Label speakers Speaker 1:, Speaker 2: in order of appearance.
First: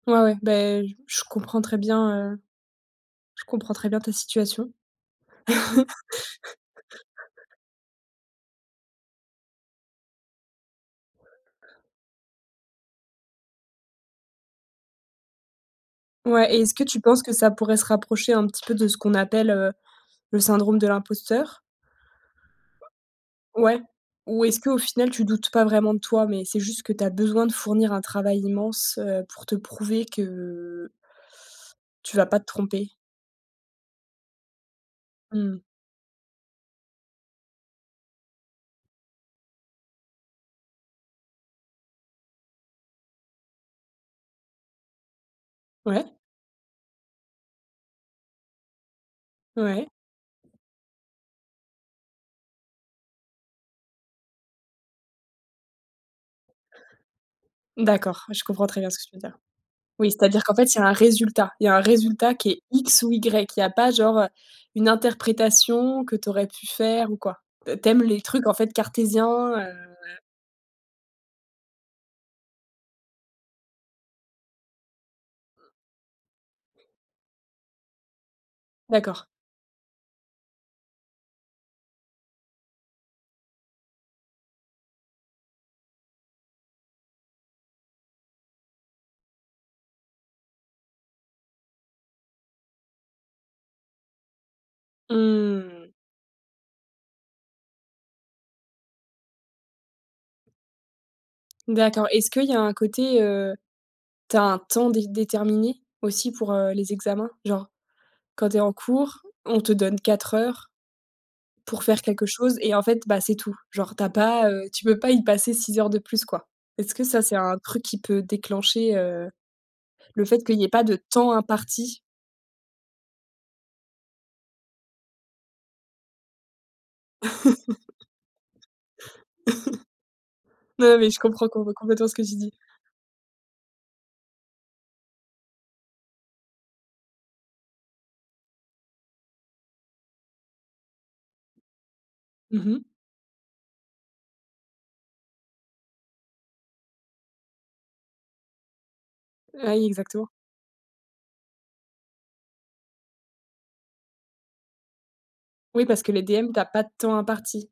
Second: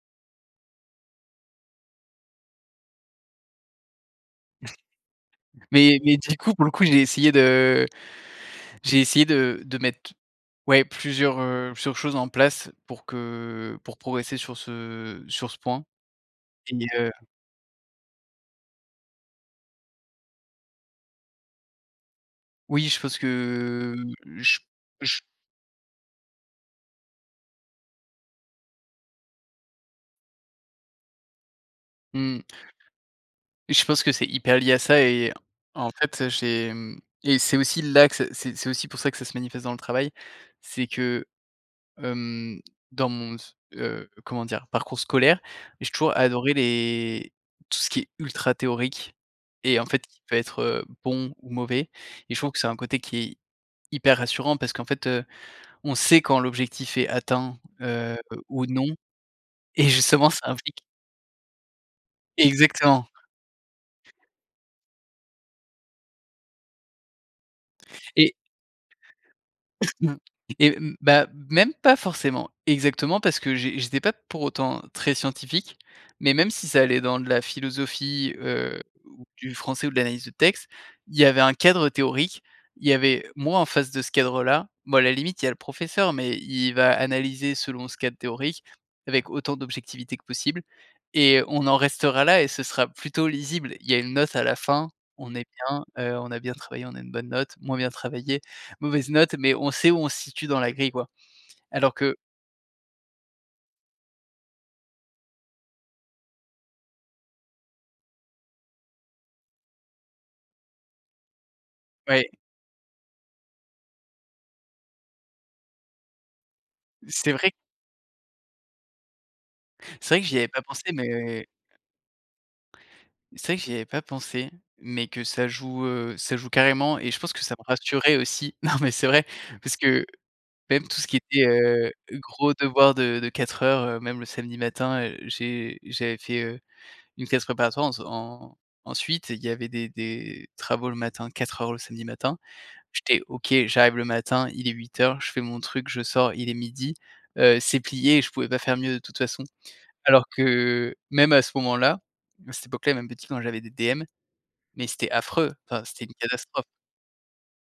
Speaker 1: Ouais, ouais, beh, je comprends très bien, heu, je comprends très bien ta situation.
Speaker 2: Mais mais, du coup, pour le coup, j'ai essayé de j'ai essayé de de mettre, ouais plusieurs, heu, plusieurs choses en place pour que pour progresser sur ce sur ce point
Speaker 1: Ouais et est-ce que
Speaker 2: et
Speaker 1: tu
Speaker 2: heu
Speaker 1: penses que ça pourrait se rapprocher un petit peu de ce qu'on appelle, heu, le syndrome de l'imposteur?
Speaker 2: Oui, je pense
Speaker 1: Ouais?
Speaker 2: que
Speaker 1: Ou est-ce
Speaker 2: j
Speaker 1: qu'au final,
Speaker 2: j
Speaker 1: tu doutes pas vraiment de toi, mais c'est juste que tu as besoin de fournir un travail immense, heu, pour te prouver que tu vas pas
Speaker 2: Mmh.
Speaker 1: te tromper?
Speaker 2: Je pense que c'est hyper lié à ça et
Speaker 1: Mmh.
Speaker 2: en fait, heu, j'ai, mmh et c'est aussi là que c'est c'est c'est aussi pour ça que ça se manifeste dans le travail, c'est que, hem, dans mon s heu, comment dire? Parcours scolaire, j'ai
Speaker 1: Ouais.
Speaker 2: toujours adoré les tout ce qui est ultra théorique et en
Speaker 1: Ouais.
Speaker 2: fait, qui peut être, heu, bon ou mauvais. Et je trouve que c'est un côté qui est hyper rassurant parce qu'en fait, heu, on sait quand l'objectif est atteint, heu,
Speaker 1: D'accord, je
Speaker 2: ou
Speaker 1: comprends très
Speaker 2: non
Speaker 1: bien ce que tu veux dire.
Speaker 2: et
Speaker 1: Oui,
Speaker 2: justement, ça
Speaker 1: c'est-à-dire qu'en fait, il y
Speaker 2: implique
Speaker 1: a un résultat. Il y a un résultat qui est X
Speaker 2: Exactement.
Speaker 1: ou Y. Il y a pas genre, heu, une interprétation que tu aurais pu faire ou quoi. T tu aimes les
Speaker 2: Et
Speaker 1: trucs, en fait, cartésiens, heu
Speaker 2: et mmh, bah, même pas forcément! Exactement parce que j'é j'étais pas pour autant très scientifique, mais même si ça allait dans de la philosophie, heu,
Speaker 1: D'accord.
Speaker 2: ou du français ou de l'analyse de texte, il y avait un cadre théorique, il y avait moi en face de ce cadre-là. Bon, à la limite, il y a le professeur mais il va analyser selon ce cadre théorique avec autant d'objectivité que possible. Et on en restera là et ce sera plutôt lisible. Il y a une note à la fin, on est bien,
Speaker 1: Mmh.
Speaker 2: heu, on a bien travaillé, on a une bonne note, moins bien travaillé, mauvaise note mais on sait où on se situe dans la grille, quoi. Alors
Speaker 1: D'accord.
Speaker 2: que
Speaker 1: Est-ce qu'il y a un côté, heu, tu as un temps dé déterminé aussi pour, heu, les examens? Genre, quand tu es en cours, on te donne 4 heures pour faire quelque
Speaker 2: Ouais.
Speaker 1: chose et en fait, bah, c'est tout. Genre tu as pas, heu, tu peux pas y passer 6 heures de plus, quoi. Est-ce que ça
Speaker 2: C'est
Speaker 1: c'est
Speaker 2: vrai
Speaker 1: un truc qui peut déclencher, heu,
Speaker 2: c'est vrai
Speaker 1: le
Speaker 2: que j'y
Speaker 1: fait
Speaker 2: avais
Speaker 1: qu'il
Speaker 2: pas
Speaker 1: y ait
Speaker 2: pensé,
Speaker 1: pas de temps
Speaker 2: mais
Speaker 1: imparti?
Speaker 2: c'est vrai que j'y avais pas pensé, mais que ça joue, heu, ça joue carrément et je pense que ça me rassurait aussi. Non mais c'est vrai parce que, même
Speaker 1: Non,
Speaker 2: tout ce
Speaker 1: mais
Speaker 2: qui
Speaker 1: je
Speaker 2: était,
Speaker 1: comprends comp
Speaker 2: heu,
Speaker 1: complètement ce que tu dis!
Speaker 2: gros devoir de de 4 heures, heu, même le samedi matin, heu, j'ai j'avais fait, heu, une classe préparatoire ens en ensuite, il y avait des des travaux le matin, 4 heures le samedi matin.
Speaker 1: Mmh mh.
Speaker 2: J'étais OK, j'arrive le matin, il est 8:00, je fais mon truc, je sors il est 12:00, heu, c'est plié et je pouvais pas faire mieux de toute façon.
Speaker 1: Ah oui,
Speaker 2: Alors
Speaker 1: exactement.
Speaker 2: que même à ce moment-là, à cette époque-là et même petit, quand j'avais des DM, mais c'était affreux, enfin
Speaker 1: Oui,
Speaker 2: c'était
Speaker 1: parce que
Speaker 2: une
Speaker 1: les DM, tu
Speaker 2: catastrophe!
Speaker 1: as pas de temps imparti.